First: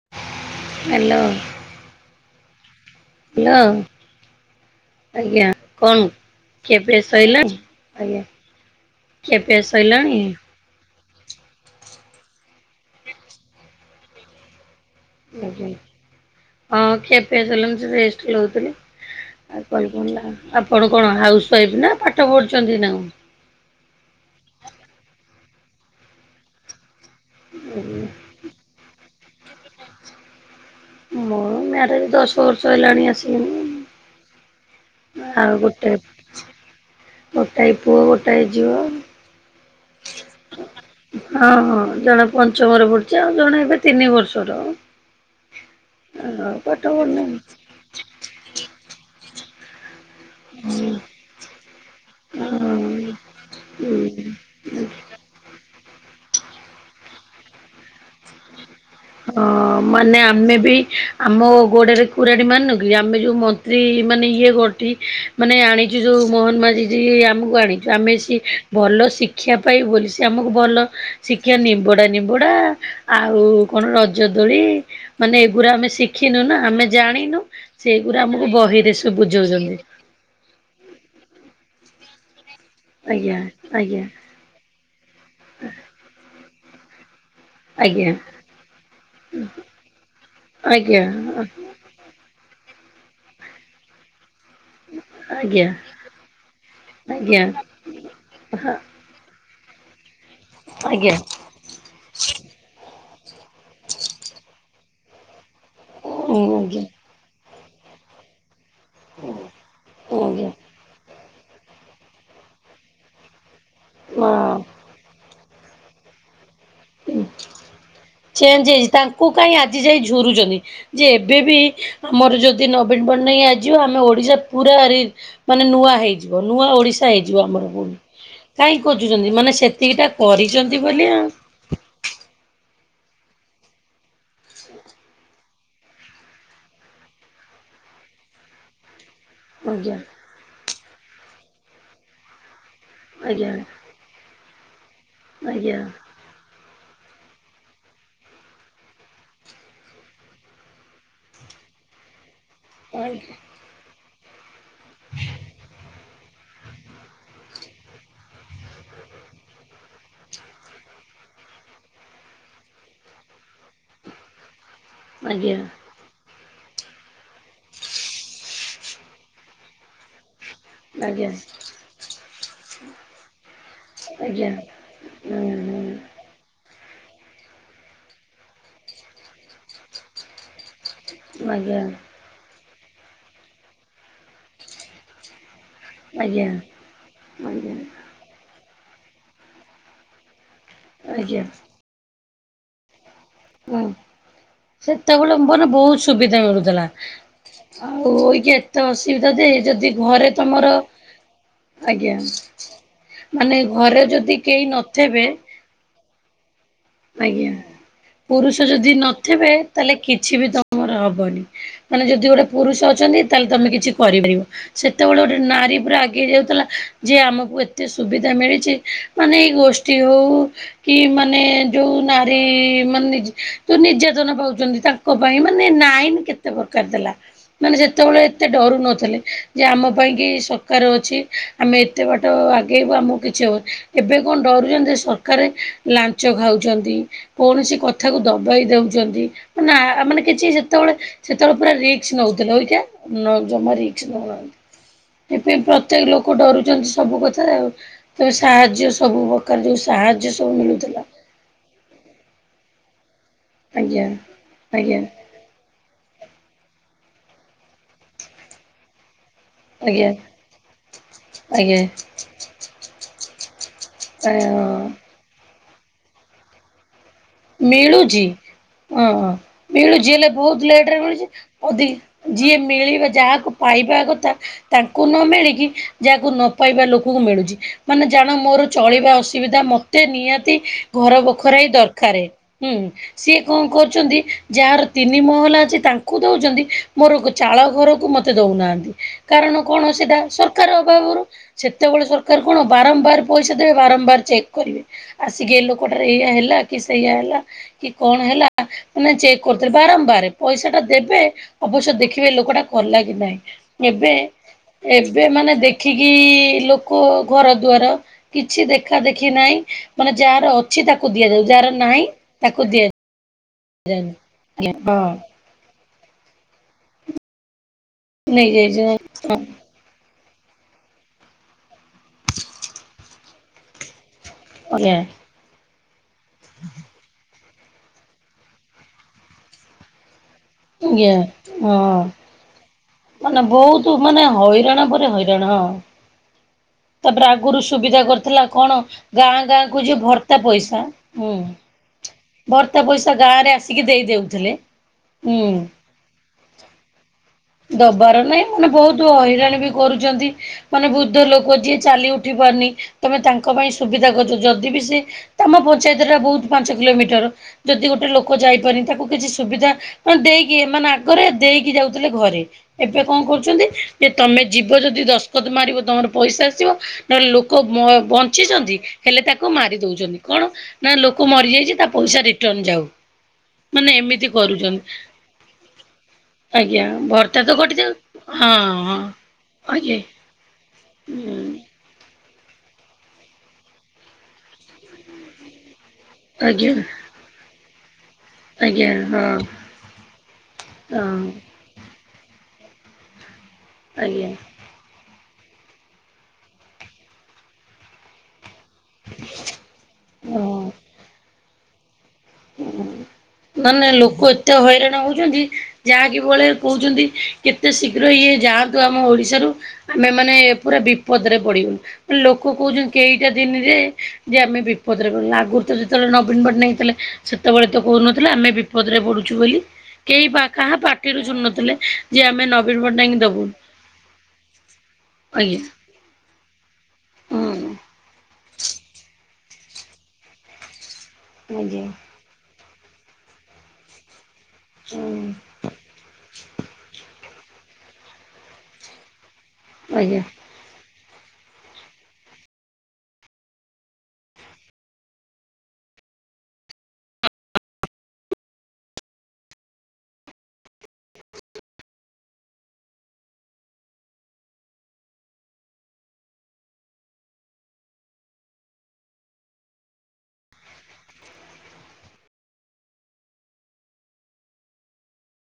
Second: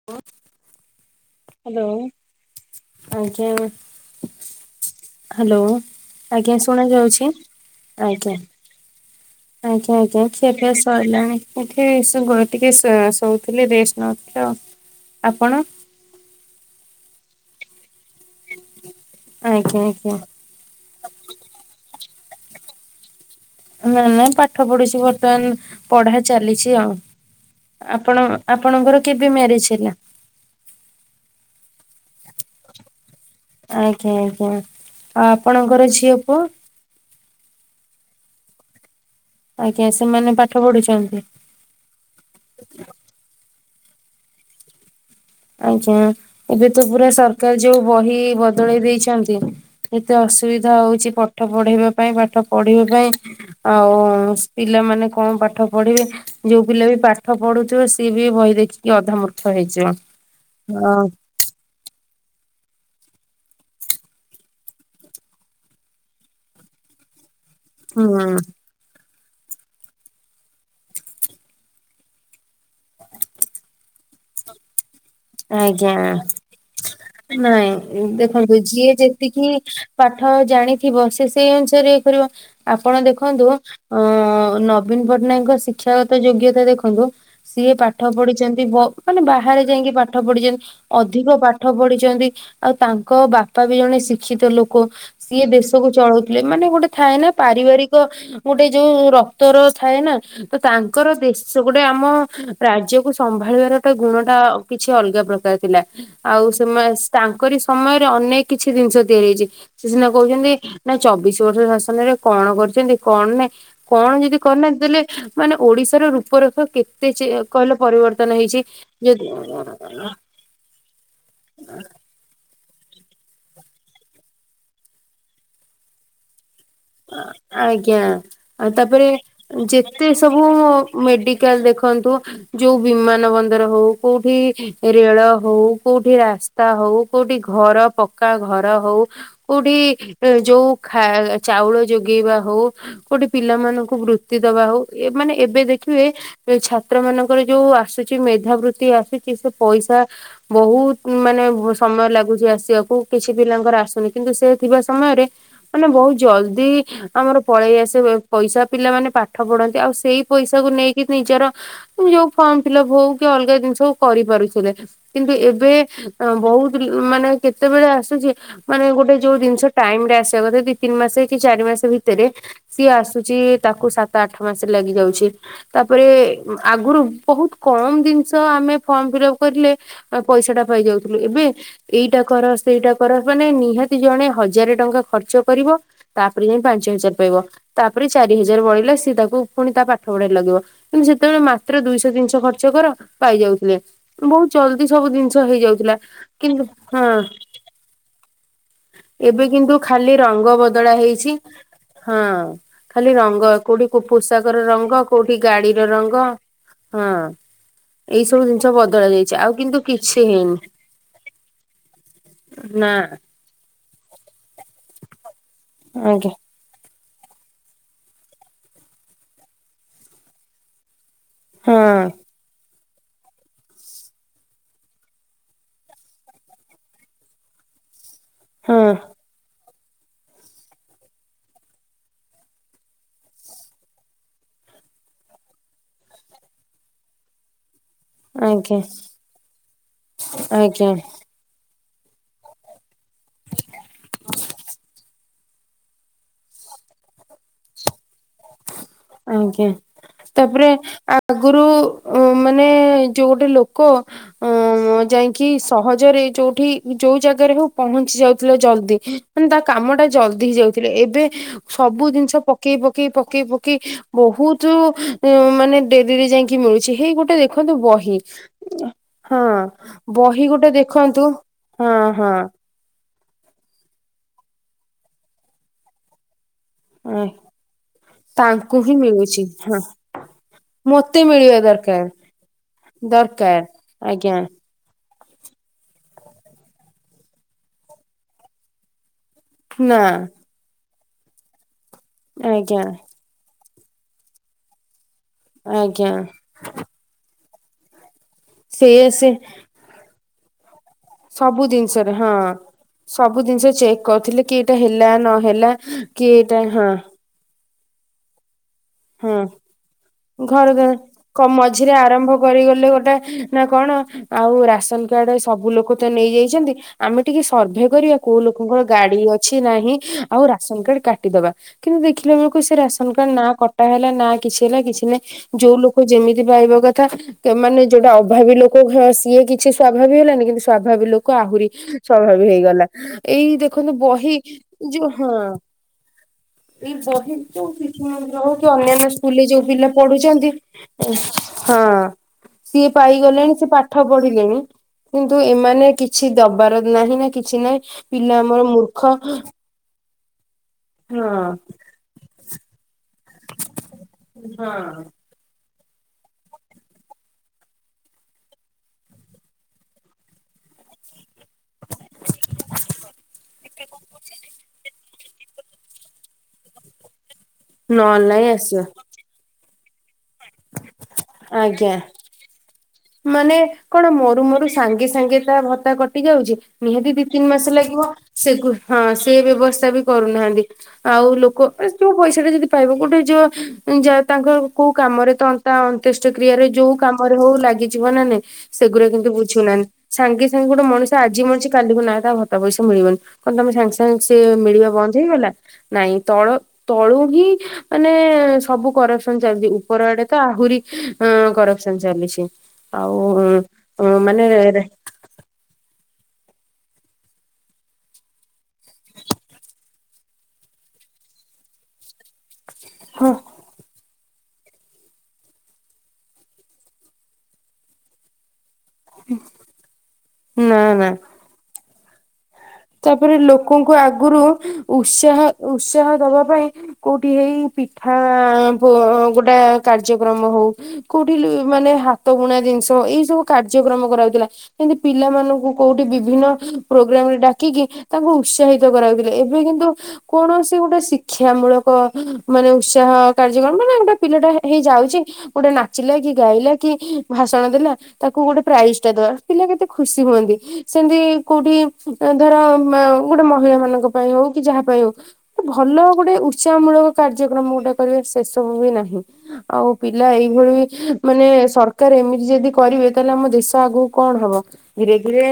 [unintelligible] Hello. Hello ଆଜ୍ଞା। Hello ଆଜ୍ଞା hello କଣ ଆଜ୍ଞା ଖିଆପିଆ ଶୁଣାଯାଉଛି ସଇଲାଣି ଆଜ୍ଞା। ଖିଆପିଆ ଆଜ୍ଞା ସଇଲାଣି ଆଜ୍ଞା ଖିଆ ପିଆ ସ୍ ସଇଲାଣି ଏଠି ଶୁଗୁନି ଟିକେ ଶୋ ଶୋଉଥିଲି ରେଷ୍ଟ ନଉଥିଲି ଆଉ। ଆପଣ [inaudible] ହଁ ଖିଆ ପିଆ ସରିଲାଣି ଟିକେ ରେଷ୍ଟ ଲଉଥିଲି। ଆଉ ଆଜ୍ଞା ଆଜ୍ଞା [unintelligible] ଆପଣ କଣ ହାଉସ୍ ୱାଇଫ୍ ନା ପାଠ ପଢୁଛନ୍ତି ନା କଁ। ନା ନା ପାଠ ପଢୁଛି ବର୍ତ୍ତମାନ ପଢା ଚାଲିଛି ଆଉ ଆପଣ ଆପଣଙ୍କର କେବେ ମ୍ୟାରେଜ୍ ହେଲା? ମୋ ମ୍ୟାରେଜ୍ ଦଶ ବର୍ଷ ହେଲାଣି ଆସିକିଣିି। ଆଜ୍ଞା ଆଜ୍ଞା ଆଉ ଆପଣଙ୍କର ଗୋଟେ ଝିଅ ପୁଅ। ଗୋଟାଏ ପୁଅ ଗୋଟାଏ ଝିଅ ଆଉ। ଆଜ୍ଞା ସେମାନେ ପାଠ ପଢୁଛନ୍ତି। ହଁ ହଁ ଜଣେ ପଞ୍ଚମରେ ପଢୁଛି ଆଉ ଜଣେ ଏବେ ତିନି ବର୍ଷର। ଆଜ୍ଞା ଏବେ ପାଠ ତ ପୁରା ପଢ଼ୁନି ସରକାର ଯୋଉ ବହି ବଦଳେଇ ଦେଇଛନ୍ତି। ଏତେ ଅସୁବିଧା ହଉଛି ପାଠ ପଢେଇବା ପାଇଁ ପାଠ ପଢିବା ପାଇଁ। ଆଉ ହଁ ସ୍ ପିଲାମାନେ କଁ ପାଠ ପଢିବେ। ଯୋଉ ପିଲା ବି ପାଠ ପଢୁଥୁବ ସିଏ ବି ଏ ବହି ଦେଖି ହଁ ମାନେ ଆମେ ବି ହଁ। ଆମ ଗୋଡେରେ କୁରାଢି ମାରିନୁ କି ଆମେ ଯୋଉ ମନ୍ତ୍ରୀ ମାନେ ଇଏ ଗଠି ମାନେ ଆଣିଛୁ ଯୋଉ ମୋହନ ମାଝି ଝି ଆମୁକୁ ଆଣିଛୁ ଆମେ ହୁଁ ସିଏ ଭଲ ଶିକ୍ଷା ପାଇବୁ ବୋଲି ସିଏ ଆମକୁ ଭଲ ଶିକ୍ଷା ନିମ୍ବୋଡା ନିମ୍ବୋଡା ଆଉ କଣ ରଜ ଦୋଳି ମାନେ ଏଗୁରା ଆମେ ଆଜ୍ଞା। ଶିଖିନୁ ନା ଆମେ ଜାଣିନୁ ନାଇଁ ସେଇଗୁରା ଆମୁକୁ ଦେଖନ୍ତୁ ଯିଏ ବହିରେ ସବୁ ଯେତିକି ବୁଝଉଛନ୍ତି। ପାଠ ଜାଣିଥିବ ସିଏ ସେଇ ଅନୁସାରେ ଇଏ କରିବ ଆପଣ ଆଜ୍ଞା ଦେଖନ୍ତୁ ଅଁ ଆଜ୍ଞା ନ ବୀନ ପଟ୍ଟନାୟକଙ୍କ ଶିକ୍ଷାଗତ ଯୋଗ୍ୟତା ଦେଖନ୍ତୁ। ସିଏ ପାଠ ଆଜ୍ଞା ପଢିଛନ୍ତି ବ ମାନେ ବାହାରେ ଯାଇଁକି ପାଠ ପଢିଛନ୍ ଆଜ୍ଞା ଅଧିକ ପା ଠ ପଢିଛନ୍ତି ଆଉ ତାଙ୍କ ବାପା ବି ଜଣେ ଶିକ୍ଷିତ ଲୋ କୋ ସିଏ ଆଜ୍ଞା ଦେଶକୁ ଚଳଉଥିଲେ ମାନେ ଗୋଟେ ଥାଏ ନା ଆଜ୍ଞା ପାରିବାରିକ ଗୋଟେ ହଁ ଯୋଉ ର କ୍ତର ଥାଏ ନା ତ ତାଙ୍କର ଆଜ୍ଞା ଦେଶ୍ ସେ ଗୋଟେ ଆମ ରାଜ୍ୟକୁୁ ସମ୍ଭାଳିବାର ଗୋଟେ ଗୁଣଟା ଅ କିଛି ଅଲଗା ପ୍ରକାର ଥିଲା। ଆଉ ଆଜ୍ଞା ସେମା ସ୍ ତାଙ୍କରି ସମୟରେ ଅନେକ କିଛି ଜିନିଷ ତିଆରି ହେଇଛି ସିଏ ସିନା ଆଜ୍ଞା। କହୁଛନ୍ତି ନା ଚବିଶି ବର୍ଷ ଶାସନରେ କଣ କରିଛନ୍ତି କଣ ନାଇଁ କଣ ଯଦି କରିନାହାନ୍ତି ତାହେଲେ ମାନେ ଓଡିଶାର ରୂପରେଖ କେତେ ଚେ ଚେଞ୍ଜ ଅ କହିଲ ପରିବର୍ତ୍ତନ ହେଇଛି ଯେଦ୍ ତାଙ୍କୁ କାହିଁ ଉଁ ଆଜି ଯାଏଁ ଝୁରୁଚନ୍ତି। ଯେ ଏବେ ବି ମୋର ଯଦି ନବୀନ ପଟ୍ଟନାୟକ ଆଜିଯିବ ଆମ ଓଡିଶା ପୁରା ରେ ମାନେ ନୂଆ ହେଇଯିବ। ନୂଆ ଓଡିଶା ଶା ହେଇଯିବ ଆଜ୍ଞା ଆଉ କାହିଁକି ତାପରେ ଖୋଜୁଚନ୍ତି ମାନେ ସେତିକିଟା କରିଚନ୍ତି ବୋଲି ଆଉ। କାଲ୍ ଦେଖନ୍ତୁ ଯୋଉ ବିମାନ ବନ୍ଦର ହୋଉ କୋଉଠି ରେଳ ହୋଉ କୋଉଠି ରାସ୍ତା ହୋଉ କୋଉଠି ଘର ପକ୍କା ଘର ହୋଉ କୋଉଠି ଆଜ୍ଞା ଯୋଉ ଖା ଚାଉଳ ଯୋଗେଇବା ହୋଉ କୋଉଠି ଆଜ୍ଞା ପିଲାମାନାନଙ୍କୁ ବୃତ୍ତି ଦବା ହୋଉ। ଏ ମାନେ ଏବେ ଆଜ୍ଞା ଦେଖିବେ। ଛାତ୍ର ମାନଙ୍କର ଯୋଉ ଆସୁଚି। ମେଧାବୃତ୍ତି ଆସୁଚି ସେ ପଇଷା ବୋହୁତ ମାନେ ସମୟ ଲାଗୁଚି ଆସି ବାକୁ କିଛି ପିଲାଙ୍କର ଆସୁନି କିନ୍ତୁ ସେ ଥିବା ସମୟରେ ମାନେ ବୋହୁତ ଜଲଦି ଆମର ପଳେଇ ଆସେ ବ ପଇସା ପିଲାମାନେ ପାଠ ପଢନ୍ତି ଆଉ ସେଇ ପଇଷାକୁ ନେଇକି ନିଜର ଯୋଉ ଫର୍ମ ଫିଲପ ହୋଉ କି ଅଲଗା ଜିନିଷ ହୋଉ କରିପାରୁଥିଲେ କିନ୍ତୁ ଆଜ୍ଞା ଏବେ ବୋହୁତ ମାନେ କେତେବେଳେ ଆସୁଚି ମାନେ ଗୋଟେ ଯୋଉ ଜିନିଷ ଟାଇମରେ ଆସିବା କଥା ଯଦି ତିନି ମାସ ଆଜ୍ଞା କି ଚାରି ମାସ ଭିତରେ ସିଏ ଆସୁଚି ତାକୁ ସାତ ଆଜ୍ଞା ଆଠ ଆଜ୍ଞା ମାସ ଲାଗି ଯାଉଚି ତାପରେ ଆଗରୁ ବୋହୁତ କମ୍ ଜିନିଷ ଆମେ ଫର୍ମଫିଲପ କରିଲେ ପଇଷାଟା ପାଇଯାଉ। ଏବେ ଆଜ୍ଞା ଏଇଟା କର ସେଇଟା କର ମାନେ ନିହାତି ଜଣେ ହଜାରେ ଟଙ୍କା ଖର୍ଚ୍ଚ କରିବ। ଆଜ୍ଞା ତାପରେ ଯାଇ ପାଞ୍ଚ ହଜାର ପାଇବ ତାପରେ ଚାରି ହଜାର ବଳିଲା। ସିଏ ତାକୁ ଫୁଣି ତା ପାଠ ପଢାରେ ଲଗେଇବ କିନ୍ତୁ ସେତେବେଳେ ଆଜ୍ଞା ମାତ୍ର ଦୁଇଶହ ତିନିଶହ ଖର୍ଚ୍ଚ କର। ପାଇଯାଉଥିଲେ। ହୁଁ ବହୁତ ଜଲଦି ସବୁ ଜିନିଷ ସେତେବେଳେ ବାନେ ହେଇଯାଉଥିଲା। ବୋହୁତ ସୁବିଧା କିନ୍ତୁ ମିଳୁଥିଲା। ହଁ ଆଉ ଏଠି ଏତେ ଅସୁବିଧା ଏବେ ଯେ କିନ୍ତୁ ଯଦି ଖାଲି ଘରେ ରଙ୍ଗ ତମର ବଦଳା ହେଇଛି ଆଜ୍ଞା ହଁ। ଖାଲି ରଙ୍ଗ ମାନେ କୋଉଠି ଘରେ ଯଦି ପୋଷାକର କେହି ରଙ୍ଗ ନଥେବେ। କୋଉଠି ଗାଡିର ରଙ୍ଗ ହଁ। ଆଜ୍ଞା ଏଇ ସବୁ ପୁରୁଷ ଜିନିଷ ଯଦି ବଦଳା ଯାଇଛି ନଥିବେ ଆଉ କିନ୍ତୁ ତାହେଲେ କିଛି ବି ହେଇନି ତମ ର ହବନି ମାନେ ଯଦି ଗୋଟେ ପୁରୁଷ ନା। ଅଛନ୍ତି। ତାହେଲେ ତମେ କିଛି କରିପାରିବ। ସେତେବେଳେ ଗୋଟେ ନାରୀ ପୁରା ଆଗେଇ ଆଜ୍ଞା ଯାଉଥିଲା। ଯେ ଆମକୁ ଏତେ ସୁବିଧା ମିଳିଚି ମାନେ ଏଇ ଗୋଷ୍ଠୀ ହେଉ କି ମାନେ ଯୋଉ ହଁ ନାରୀ ମାନେ ଯୋଉ ନିର୍ଯାତନା ପାଉଚନ୍ତି ତାଙ୍କ ପାଇଁ ମାନେ ନାଇନ କେତେ ପ୍ରକାର ଦେଲା ମାନେ ଯେତେବେଳେ ଏତେ ଡରୁ ହଁ ନଥିଲେ। ଯେ ଆମ ପାଇଁ କି ସରକାର ଅଛି। ଆମେ ଏତେ ବାଟ ଆଗେଇବୁ ଆମକୁ କିଛି ହବ। ଏବେ କଣ ଡରୁଚନ୍ତି ସରକାର ଲାଞ୍ଚ ଖାଉ ଚନ୍ତି। କୌଣସି କଥାକୁ ଦବେଇ ଆଜ୍ଞା ଦୋଉଚନ୍ତି ମାନେ ଆ ମାନେ କିଛି ଆଜ୍ଞା ସେତେବେଳେ ସେତେବେଳେ ପୁରା ରିକ୍ସ ନୋଉଥିଲେ ଓଇଖିଣା ନୋ ଜମା ରିକ୍ସ ନୋଉନାହାନ୍ତି। ସେଥିପାଇଁ ପ୍ରତ୍ୟେକ ଲୋକ ଡରୁଚନ୍ତି ସବୁ କଥାରେ ଆଉ [unintelligible] ସାହାଯ୍ୟ ସବୁ ଆଜ୍ଞା। ପ୍ରକାର ଯୋଉ ସାହାଯ୍ୟ ସବୁ ତାପରେ ମିଳୁଥିଲା। ଆଗରୁ ମାନେ ଯୋଉ ଗୋଟେ ଲୋକ ଆଜ୍ଞା ଆଜ୍ଞା ଉଁ ଯାଇଁ କି ସହଜରେ ଯୋଉଠି ଯୋଉ ଜାଗାରେ ହୋଉ ପହଞ୍ଚି ଯାଉଥିଲା ଜଲଦି। ମାନେ ତା କାମଟା ଆଜ୍ଞା ଜଲଦି ହେଇ ଯାଉଥିଲେ ଏବେ ଆଜ୍ଞା ସବୁ ଜିନିଷ ପକେଇ ପକେଇ ପକେଇ ପ କେଇ ବୋହୁତ ଆଜ୍ଞା ମାନେ ଡେରିରେ ଯାଇକି ମିଳୁଚି ହେଇ ଗୋଟେ ଦେଖନ୍ତୁ ବହି ମିଳୁଛି ହଁ ବହି ଗୋଟେ ଦେଖନ୍ତୁ। ଅଦି ହଁ ହଁ [unintelligible] ଯିଏ ମିଳିବେ ଜାହାକୁ ପାଇବା କଥା ତାଙ୍କୁ ନ ମିଳିକି ଯାହାକୁ ନ ପାଇବା ଲୋକକୁ ମିଳୁଚି। ମାନେ ଜାଣ ମୋର ତାଙ୍କୁ ହିଁ ଚଳିବା ମିଳୁଛି ଅସୁବିଧା ହଁ ମତେ ନିହାତି ଘର ମତେ ମିଳିବା ବଖରାଏ ଦ ଦରକାର ରକାରେ ହୁଁ ସିଏ କଣ ଦରକାର କରୁଚନ୍ତି। ଆଜ୍ଞା ଯାହାର ତିନି ମହଲା ଅଛି ତାଙ୍କୁ ଦୋଉଚନ୍ତି। ମୋର ଚାଳ ଘରକୁ ମତେ ଦୋଉନାହାନ୍ତି। କାରଣ କଣ ନା ସେଟା ସରକାର ଅଭାବରୁ ସେତେବେଳେ ସରକାର କଣ ଆଜ୍ଞା ବାରମ୍ବାର ପଇସା ଦେବେ ବାରମ୍ବାର ଚେକ୍ କରିବେ ଆସିକି ଏ ଲୋକଟାରେ ଆଜ୍ଞା ଏଇଆ ହେଲା କି ସେଇଆା ହେଲା କି କଣ ହେଲା ସେଇଆ ମାନେ ସେ ଚେକ୍ କରୁଥିଲେ ବାରମ୍ବାର। ପଇସା ଟା ଦେବେ ସବୁ ଅବଶ୍ୟ ଜିନିଷରେ ଦେଖିବେ ହଁ। ଲୋକଟା କଲା କି ନାହିଁ ସବୁ ଜିନିଷ ଚେକ୍ ଏବେ କରୁଥିଲେ କି ଏଇଟା ହେଲା ଏବେ ମାନେ ନହେଲା ଦେଖ ଠିକି କି ଏଇଟା ହଁ ଲୋକ ଘର ଦ୍ୱାର କିଛି ଦେଖା ଦେଖି ହଁ। ନାହିଁ ମାନେ ଯାହାର ଘର ଅଛି ଦ୍ୱାର ତାକୁ ଦିଆଯାଉ କ ଯାହାର ମଝିରେ ନାହିଁ ଆରମ୍ଭ ତାକୁ କରି ଗଲେ ଦିଆଯାଉନି ଗୋଟେ ନା କଣ ଆଉ ଆଜ୍ଞା ରାସନ୍ ହଁ କାର୍ଡ ସବୁ ଲୋକ ତ ନେଇ ଯାଇଛନ୍ତି ଆମେ ଟିକେ ସର୍ଭେ କରିବା କୋଉ ଲୋକଙ୍କର ନେଇଯାଇଛି ଗାଡି ଅଛି ନାହିଁ ଆଉ ରାସନ କାର୍ଡ କାଟିଦବା କିନ୍ତୁ ଦେଖିଲା ବେଳକୁ ସେ ରାସନ କାର୍ଡ ନା କଟା ହେଲା ନା କିଛି ହେଲା ଆଜ୍ଞା କିଛି ନାହିଁ ଯୋଉ ଲୋକ ଯେମିତି ପାଇବା କଥା କେ ମାନେ ଯୋଉଟା ଅଭାବୀ ଲୋକ ଘ ସିଏ କିଛି ସ୍ଵାଭାବୀ ହେଲାନି କିନ୍ତୁ ସ୍ଵଭାବି ଆଜ୍ଞା ଲୋକ ଆହୁରି ହଁ ସ୍ୱାଭାବି ହେଇଗଲା ମାନେ ଏଇ ବହୁତ ଦେଖନ୍ତୁ ମାନେ ବହି ହଇରାଣ ପରେ ଯୋଉ ହଁ। ହଇରାଣ ଏଇ ତାପରେ ବହିତ ଆଗରୁ ଯୋଉ ସୁବିଧା ଶିଶୁମନ୍ଦିର କରିଥିଲା ହୋଉ କି କଣ ଅନ୍ୟାନ୍ୟ ଗାଁ ସ୍କୁଲରେ ଯୋଉ ଗାଁ କୁ ପିଲା ଯିଏ ଭର୍ତ୍ତା ପଢୁଛନ୍ତି ପଇସା ହଁ। ହୁଁ ଭର୍ତ୍ତା ସିଏ ପଇସା ଗାଁ ରେ ପାଇଗଲେଣି ସେ ଆସିକି ଦେଇ ପାଠ ଦେଉଥିଲେ ପଢିଲେଣି କିନ୍ତୁ ହୁଁ। ଏମାନେ କିଛି ଦବାର ନାହିଁ ନା କିଛି ନାହିଁ ଦବାର ପିଲା ନାଇଁ ଆମର ମାନେ ବହୁତୁ ମୂର୍ଖ ହଁ। ହଇରାଣ ବି କରୁଛନ୍ତି ମାନେ ବୃଦ୍ଧ ଲୋକ ଯିଏ ଚାଲି ଉଠି ପାରୁନି ତମେ ତାଙ୍କ ପାଇଁ ସୁବିଧା କରିଚ ଯଦି ବି ସେ ହଁ ତମ ପଞ୍ଚାୟତଟା ବହୁତ ପାଞ୍ଚ କିଲୋମିଟର ଯଦି ଗୋଟେ ଲୋକ ଯାଇପାରି ତାକୁ କିଛି ସୁବିଧା ଅ ଦେଇକି ମାନେ ଆ ଗରେ ଦେଇକି ଯାଉଥିଲେ ଘରେ। ଏବେ କଂ କରୁଛନ୍ତି ଯେ ତମେ ଯିବ ଯଦି ଦସ୍କତ ମାରିବ ତମର ପଇସା ଆସିବ। ହେ ଲୋକ ନହେଲେ ନାଇଁ ବଞ୍ଚିଚନ୍ତି ଆସିବ ହେଲେ ତାକୁ ମାରି ଦୋଉଚନ୍ତି। କଣ ନା ଲୋକ ମରିଯାଇଚି ତା ଆଜ୍ଞା। ପଇସା ରିଟର୍ଣ ଯାଉ। ମାନେ କଣ ଏମିତି ମରୁ ମରୁ କରୁଛନ୍ତି ସାଙ୍ଗେ ସାଙ୍ଗେ ତା ଭତ୍ତା କଟି ଯାଉଚି ଆଜ୍ଞା ନିହାତି ଦି ଭର୍ତ୍ତା ତିନି ତ ମାସ କଟିଯାଉ ଲାଗିବ ହଁ ସେ କୁ ହଁ ସେ ବ୍ୟବସ୍ତା ଆଜ୍ଞା ବି କ ରୁନାହାନ୍ତି ଆଉ ଲୋକ ହୁଁ ଏ ଯୋଉ ପଇସା ଟା ଯଦି ପାଇବ ଗୋଟେ ଯୋ ଯା ତାଙ୍କର କୋଉ କାମରେ ତ ତା ଅନ୍ତେଷ୍ଟ କ୍ରିୟାରେ ଆଜ୍ଞା ଯୋଉ କାମରେ ହୋଉ ଲାଗିଯିବ ନା ନାଇଁ। ଆଜ୍ଞା ସେଗୁରା ହଁ କିନ୍ତୁ ବୁଝୁନାହାନ୍ତି ସାଙ୍ଗେ ସାଙ୍ଗେ ଗୋଟେ ମଣିଷ ହଁ। ଆଜି ମରିଚି କାଲିକୁ ନାଁ ତା ଭତ୍ତା ପଇସା ମିଳିବନି। କନ୍ ତମେ ସାଙ୍ଗେ ସାଙ୍ଗେ ଆଜ୍ଞା ସେ ମିଳିବା ବନ୍ଦ ହେଇଗଲା ନାଇଁ ତଳ ତଳୁ ହିଁ ମାନେ ସବୁ କରପସନ ଚାଲିଛି ଉପର ଆଡେ ତ ହଁ ଆହୁରି ଅଁ କରପସନ ଚାଲିଛି। ଆଉଉଁ ଉ ମାନେ ଚନ୍ତି ଯାହା କି ବଳେ କହୁଛନ୍ତି କେତେ ଶୀଘ୍ର ଇଏ ଯାଆନ୍ତୁ ଆମ ଓଡିଶାରୁ ଆମେ ମାନେ ପୁରା ବିପଦରେ ପଡିବୁନୁ ମାନେ ଲୋକ କହୁଚନ୍ତି କେଇଟା ହଁ ଦିନରେ ଯେ ଆମେ ବିପଦରେ ପଲୁ ଆଗରୁ ତ ଯେତେବେଳେ ନବୀନ ପଟ୍ଟନାୟକ ଥିଲେ ସେତେବେଳେ ତ କହୁନଥିଲେ ଆମେ ବି ବିପଦରେ ପଡୁଛୁ ବୋଲି କେହି ପା କାହା ନା ନା ପାାଟିରୁ ଶୁନ ନଥିଲେ ଯେ ଆମେ ନ ତାପରେ ଲୋକଙ୍କୁ ଆଗୁରୁ ଉତ୍ସାହ ଆଜ୍ଞା ଉତ୍ସାହ ଦବା ପାଇଁ କୋଉଠି ହେଇ ହୁଁ ପିଠା ଗୋ ଗୋଟା କାର୍ଯ୍ୟକ୍ରମ ହଉ କୋଉଠି ଲୁ ଆଜ୍ଞା ମାନେ ହାତ ବୁଣା ଜିନିଷ ଏଇ ସବୁ କାର୍ଯ୍ୟକ୍ରମ କରାଉଥିଲା କିମତି ହୁଁ ପିଲାମାନଙ୍କୁ କୋଉଠି ବିଭିନ୍ନ ପ୍ରୋଗ୍ରାମ ରେ ଡାକିକି ତାଙ୍କୁ ଉତ୍ସାହିତ କରାଉଥିଲେ ଏ ବେ କିନ୍ତୁ ଆଜ୍ଞା। କୌଣସି ଗୋଟେ ଶିକ୍ କ୍ଷା ମୂଳକ ମାନେ ଉତ୍ସାହ କାର୍ଯ୍ୟକ୍ରମ ମାନେ ଗୋଟେ ପିଲାଟା ହେ ହେଇ ଯାଉଚି ଗୋଟେ ନାଚିଲା କି ଗାଇଲା କି ଭାଷଣ ଦେଲା ତାକୁ ଗୋଟେ ପ୍ରାଇଜ ଟା ଦବା ପିଲା କେତେ ଖୁସି ହୁଅନ୍ତି ସେମିତି କୋଉଠି ତା ଧର ମା ଗୋଟେ ମହିଳା ମାନଙ୍କ ପାଇଁ ହଉ କି ଯାହା ପାଇଁ ହଉ ଭଲ ଗୋଟେ ଉତ୍ସାହ ମୂଳକ କାର୍ଯ୍ୟକ୍ରମ ଗୋଟେ କରିବା ସେସବୁ ବି ନାହିଁ। ଆଉ ପିଲା ଏଇଭଳି ମାନେ ସରକାର ଏମିତି ଯଦି କରିବେ ତାହେଲେ ଆମ ଦେଶ ଆଗକୁ କଣ ହବ? ଧୀରେ ଧୀରେ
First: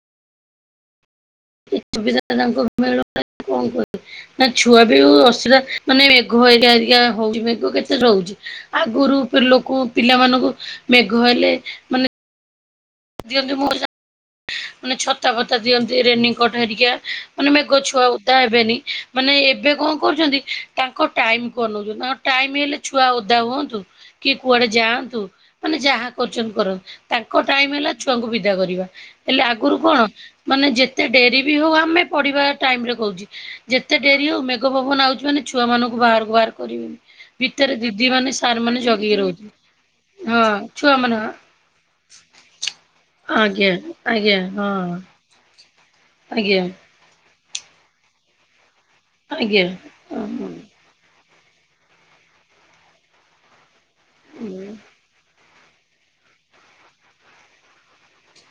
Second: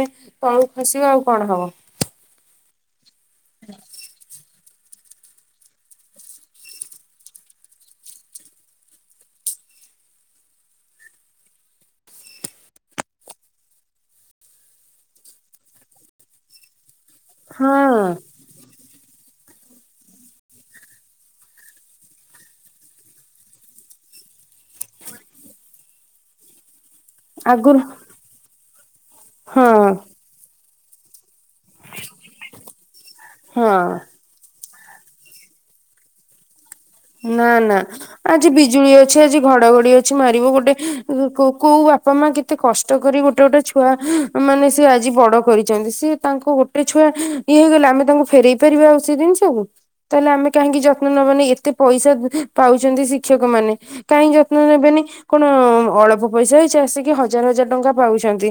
ତଳକୁ ଖସିବ ଆଉ କଣ ହବ। ଏ ସୁବିଧା ତାଙ୍କୁ ମିଳୁନ କଣ କରହିବ ନା ଛୁଆ ଏ ଯୋଉ ଅସିଳା ମାନେ ମେଘ ଏରିକା ଏରିକା ହଉଛି ମେଘ କେତେ ରହୁଛି? ଆଗରୁ ଲୋକ ପିଲାମାନଙ୍କୁ ମେଘ ହେଲେ ମାନେ ଦିଅନ୍ତି ମୋ ମାନେ ଛତାପତା ଦିଅନ୍ତି ରେନି କୋଟ ହେରିକା ମାନେ ହଁ ମେଘ ଛୁଆ ଓ ତାବେନି ମାନେ ଏବେ କଣ କରୁଛନ୍ତି ତାଙ୍କ ଟାଇମ କୁ ଅନଉଛନ୍ତି, ତାଙ୍କ ଟାଇମ ହେଲେ ଛୁଆ ଓଦା ହୁଅନ୍ତୁ କି କୁଆଡେ ଯାଆନ୍ତୁ ମାନେ ଯାହା କରୁଛନ୍ତି କରନ୍ତ। ତାଙ୍କ ଟାଇମ ଆଗରୁ ହେଲା ଛୁଆଙ୍କୁ ବିଦା କରିବା, ହେଲେ ହଁ ଆଗରୁ କଣ ମାନେ ଯେତେ ଡେରି ବି ହଉ ଆମେ ପଢିବା ଟାଇମରେ କହୁଚି, ହଁ। ଯେତେ ଡେ ଆଉ ମେଘ ଭବନ ଆଉଛି ମାନେ ଛୁଆ ମାନଙ୍କୁ ବାହାରକୁ ବାହାର କରିବେନି। ନା ଭିତରେ ନା ଦିଦି ମାନେ ଆଜି ସାର୍ ମାନେ ବିଜୁଳି ଜଗିକି ଅଛି ଆଜି ରହୁଥିଲେ ଘଡଘଡି ଅଛି ହଁ ମାରିବୁ ଗୋଟେ ଛୁଆ ମାନେ କୋଉ କୋଉ ବାପା ମା କେତେ କଷ୍ଟ କରି ଗୋଟେ ଗୋଟେ ଆଜ୍ଞା ଛୁଆ ଆଜ୍ଞା ମାନେ ହଁ ସେ ଆଜି ବଡ କରିଛନ୍ତି ସିଏ ତାଙ୍କୁ ଆଜ୍ଞା ଗୋଟେ ଛୁଆ ଇଏ ହେଇଗଲା ଆମେ ତାଙ୍କୁ ଫେରଇ ପାରିବା ଆଉ ସେଇ ଜିନିଷକୁ। ଆଜ୍ଞା ଅ ତାହେଲେ ଆମେ କାହିଁକି ଯତ୍ନ ନବାନି ଏତେ ପଇସା ପାଉଛନ୍ତି ଶିକ୍ଷକ ମାନେ। କାଇଁ ଯତ୍ନ ହଁ। ନେବେନି କଣ ଅଳ୍ପ ପଇସା ହେଇଛି ଆସିକି ହଜାର ହଜାର ଟଙ୍କା ପାଉଛନ୍ତି।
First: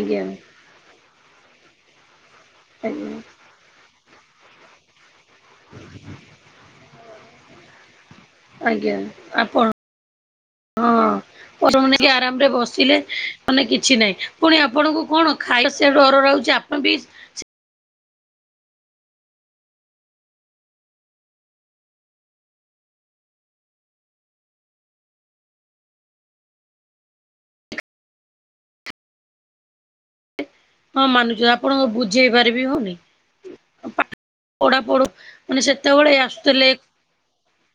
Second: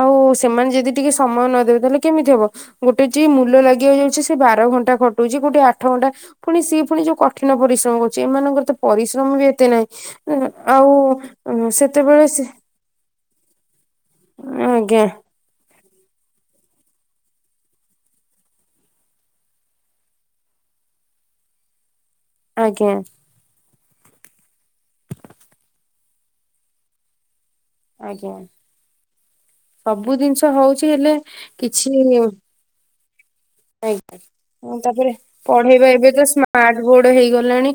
ଆଉ ସେମାନେ ଯଦି ଟିକେ ସମୟ ନଦବେ ତାହେଲେ କେମିତି ହବ ଗୋଟେ ଆଜ୍ଞା ଯେ ମୂଲ ଲାଗିିବାକୁ ଯାଉଛି ସେ ବାର ଘଣ୍ଟା ଖଟୁଛି ଗୋଟେ ଆଠ ଘଣ୍ଟା ପୁଣି ସିଏ ପୁଣି ଯୋଉ କଠିନ ପରିଶ୍ରମ କରୁ ସେମାନଙ୍କର ତ ଆଜ୍ଞା ପରିଶ୍ରମ ବି ଆପଣ ଏତେ ନାହିଁ, ହଁ ଆଉ ପରମ ନେଇକି ସେତେବେଳେ ସେ ଆରାମରେ ବସିଲେ ମାନେ କିଛି ନାହିଁ ପୁଣି ଆଜ୍ଞା ଆପଣଙ୍କୁ କଣ ଖାଇବା ସିଆଡୁ ଅଡର ଆଉଛି ଆପଣ ବି ଆଜ୍ଞା। ଆଜ୍ଞା ସବୁ ଜିନିଷ ହଉଛି ହଁ ହେଲେ ମାନୁଛୁ ଆପଣଙ୍କୁ କିଛି ଆଞା। ବୁଝେଇ ପାରିବି ହଉନି ପାଠ ଉଁ ପଢା ପଢୁ ତାପରେ ମାନେ ପଢେଇବା ଏବେ ସେତେବେଳେ ତ ଆସୁଥିଲେ ସ୍ମାର୍ଟ ବୋର୍ଡ ହେଇଗଲାଣି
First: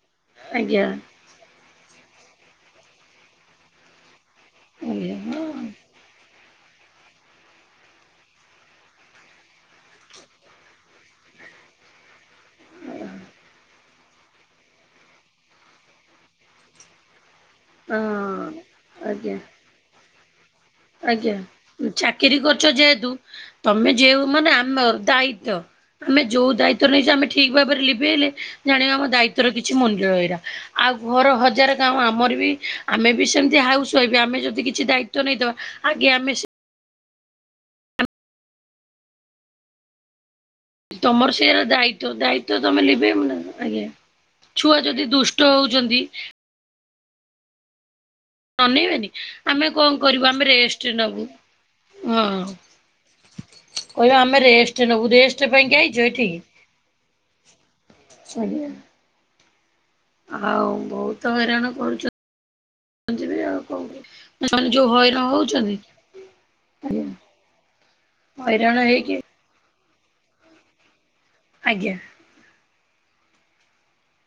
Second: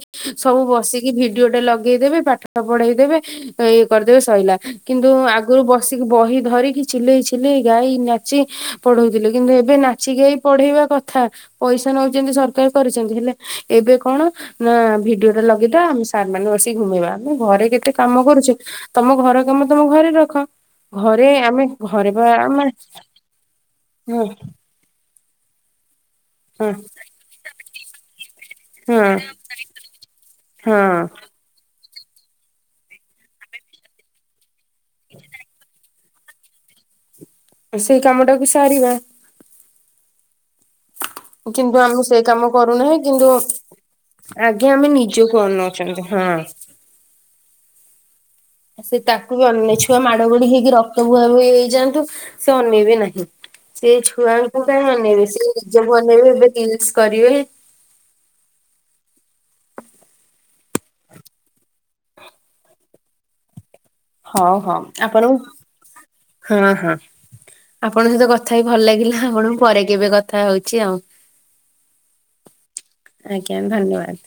ସବୁ ଆଜ୍ଞା ବସି ଭିଡିଓ ଟା ଲଗେଇଦେବେ ପାଠ ପଢେଇଦେବେ ଇଏ କରିଦେବେ ସଇଲା, କିନ୍ତୁ ଆଜ୍ଞା ହଁ ଆଗରୁ ବ ବସିକି ବହି ଧରିକି ଚିଲେଇ ଚିଲେଇ ଗାଇ ନାଚି ପଢଉଥିଲେ କିନ୍ତୁ ଏବେ ନାଚି ଗାଇ ପଢେଇବା କଥା ପଇସା ନଉଛନ୍ତି ସରକାର କରିଛନ୍ତି ହେଲେ ଏବେ କଣ ନା ଭିଡିଓ ଟା ଲଗେଇଦବା ଆମେ ସାର୍ ମାନେ ବସିକି ଘୁମେଇବା। ଆମେ ଘରେ କେତେ କାମ ହଁ କରୁଛି, ତମ ଆଜ୍ଞା ଘର କାମ ତମ ଘରେ ରଖ। ଘରେ ଆଜ୍ଞା ଆମେ ଘରେ ବା ଚାକିରି ଆମେ କରୁଛ ଯେହେତୁ ତମେ ଯେଉଁ ହଁ ମାନେ ଆମର ଦାୟିତ୍ଵ। ଆମେ ଯୋଉ ହଁ ଦାୟିତ୍ଵ ନେଇଛ ଆମେ ଠିକ ଭାବରେ ଲିଭେଇଲେ ଜାଣିବା ଆମ ହଁ ଦାୟିତ୍ୱର କିଛି ମୂଲ୍ୟ ରହିଲା। ଆଉ ହଁ ଘର ହଜାର ଗାଁ ଆମର ବି ଆମେ ବି ସେମତି ହାଉସ ୱାଇଫ ଆମେ ଯଦି କି କିଛି ଦାୟିତ୍ଵ ନେଇଥବା ଆଗେ ଆମେ ସେ ଆଉ ସେଇ କାମଟାକୁ ସାରିବା। ତମର ସେଆର କିନ୍ତୁ ଆମେ ଦାୟିତ୍ଵ ସେ କାମ ଦାୟିତ୍ଵ ତମେ କରୁନାହିଁ ଲିଭଇବ କିନ୍ତୁ ନା, ଆଜ୍ଞା। ଆଗେ ଛୁଆ ଆମେ ଯଦି ନିଜକୁ ଦୁଷ୍ଟ ହଉଛନ୍ତି ଅନଉଛନ୍ତି ହଁ। ସେ ଅନେଇବେନି ତାକୁ ବି ଆମେ ଅନେଇ କଣ ଛୁଆ ମାଡ କରିବୁ ଗୋଡି ଆମେ ହେଇକି ରେଷ୍ଟ ରକ୍ତ ବୁହା ନବୁ ବୁହି ହେଇଯାଆନ୍ତୁ ହଁ। ସେ ଅନେଇବେ ନାହିଁ। ସେ କହିଲା ଆମେ ଛୁଆଙ୍କୁ କାହିଁ ରେଷ୍ଟ ନବୁ ଅନେଇବେ ସେ ରେଷ୍ଟ ପାଇଁକି ନିଜକୁ ଆଇଚ ଅନେଇବେ ଏବେ ରିଲ୍ସ କରିବେ। ଏଠିକି। ସରିଗଲା। ଆଉ ବହୁତ ହଇରାଣ କ ଆଜି ବି ଆଉ କଣ କରି ହଉ ହଁ ଆପଣଙ୍କୁ ହଁ ହଁ ଆଜ୍ଞା ଆପଣଙ୍କ ସହିତ କଥା ହେଇ ଭଲ ହଇରାଣ ହେଇକି ଲାଗିଲା ଆପଣଙ୍କୁ ପରେ କେବେ କଥା ହଉଛି ଆଉ ଆଜ୍ଞା। ଆଜ୍ଞା ଧନ୍ୟବାଦ।